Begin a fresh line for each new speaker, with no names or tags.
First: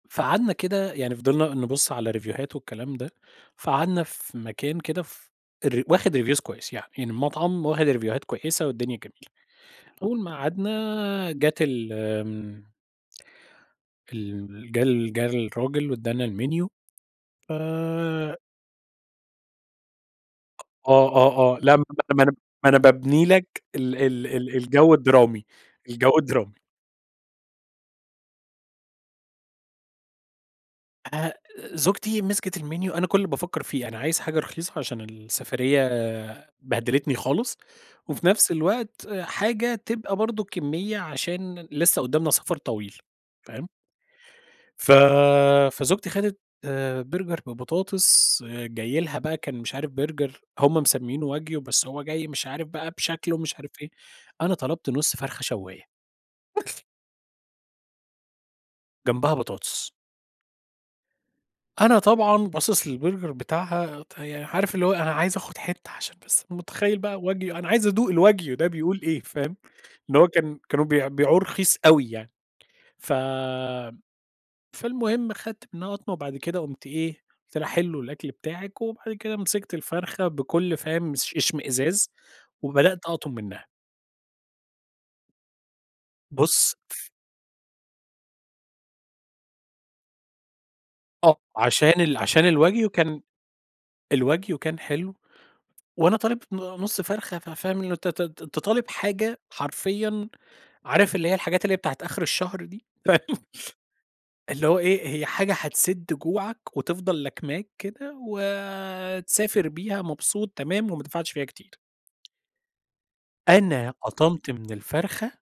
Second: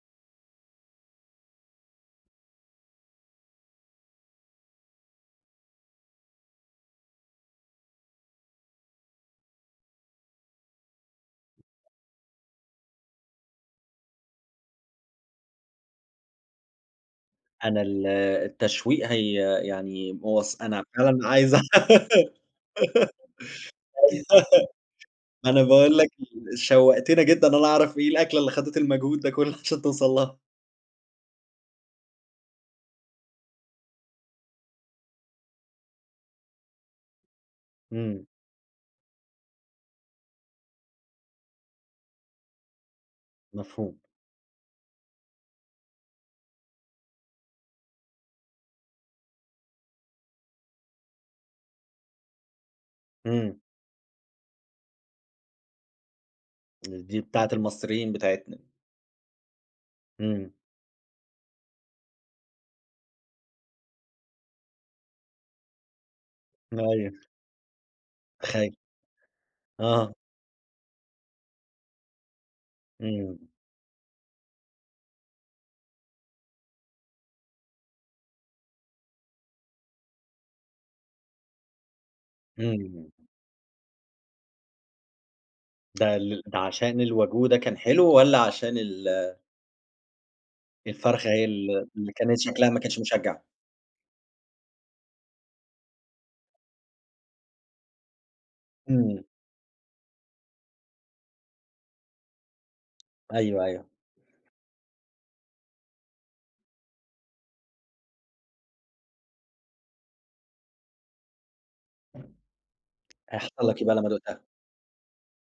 فقعدنا كده يعني فضلنا نبُص على ريفيوهات والكلام ده، فقعدنا في مكان كده ف الر واخد reviews كويس يعني، يعني المطعم واخد ريفيوهات كويسة والدنيا جميلة. أول ما قعدنا جات ال آمم ال جه جه الراجل وادّانا الmenu
أنا ال
آآ
التشويق هي يعني
أ
مواص أنا
آه،
فعلًا عايز
آه، آه،
أع
لأ ما أنا ما أنا ما أنا بابني لك ال ال ال الجو الدرامي،
أنا باقول لك
الجو
ال
الدرامي.
شوقتنا جدًا إن أنا أعرف إيه الأكلة اللي خدت المجهود ده كله عشان توصل لها.
آآ زوجتي مسكت الmenu، أنا كل اللي بافكر فيه، أنا عايز حاجة رخيصة عشان السفرية بهدلتني خالص،
إمم.
وفي نفس الوقت حاجة تبقى برضه كمية عشان لسه قدامنا سفر طويل، فاهم؟
مفهوم.
ف فزوجتي خدت Burger ببطاطس جاي لها بقى كان مش عارف Burger هم مسمينه wagyu بس هو جاي مش عارف بقى بشكله ومش
إمم.
عارف إيه. أنا طلبت نُص فرخة شواية.
امم، دي بتاعة المصريين بتاعتنا.
جنبها بطاطس.
إمم.
أنا طبعًا باصص للBurger بتاعها ت يعني عارف اللي هو أنا عايز آخد حتّة عشان بس متخيل بقى
أيوه.
wagyu أنا عايز أدوق الwagyu ده
تخي
بيقول إيه، فاهم؟
آه.
إن هو كان كانوا بيبيعوه رخيص أوي يعني. ف
إمم.
فالمهم خدت منها قطمة وبعد كده قمت إيه، قلت لها: "حلو الأكل بتاعِك" وبعد كده مسكت الفرخة بكل فاهم اش اشمئزاز وبدأت
إمم.
أقطم منّها.
ده ال ده
بُص
عشان الwagyu كان حلو والّا عشان ال الفرخة
آه،
هي ال
عشان
اللي
ال
كانت
عشان
شكلها ما
الwagyu
كانش
كان
مُشجع.
الwagyu كان حلو. وأنا طالب ن نُص فرخة ف فاهم إن أنت ت ت أنت تطالب
إمم.
حاجة حرفيًا، عارف اللي هي الحاجات اللي هي بتاعة آخر الشهر دي، فاهم؟
أيوه أيوه.
اللي هو إيه؟ هي حاجة هتسد جوعك وتفضل لاكماك كده وتسافر بيها مبسوط تمام وما دفعتش فيها كتير.
هيحصل لك إيه
أنا
بقى لمّا دوقتها؟
قطمت من الفرخة.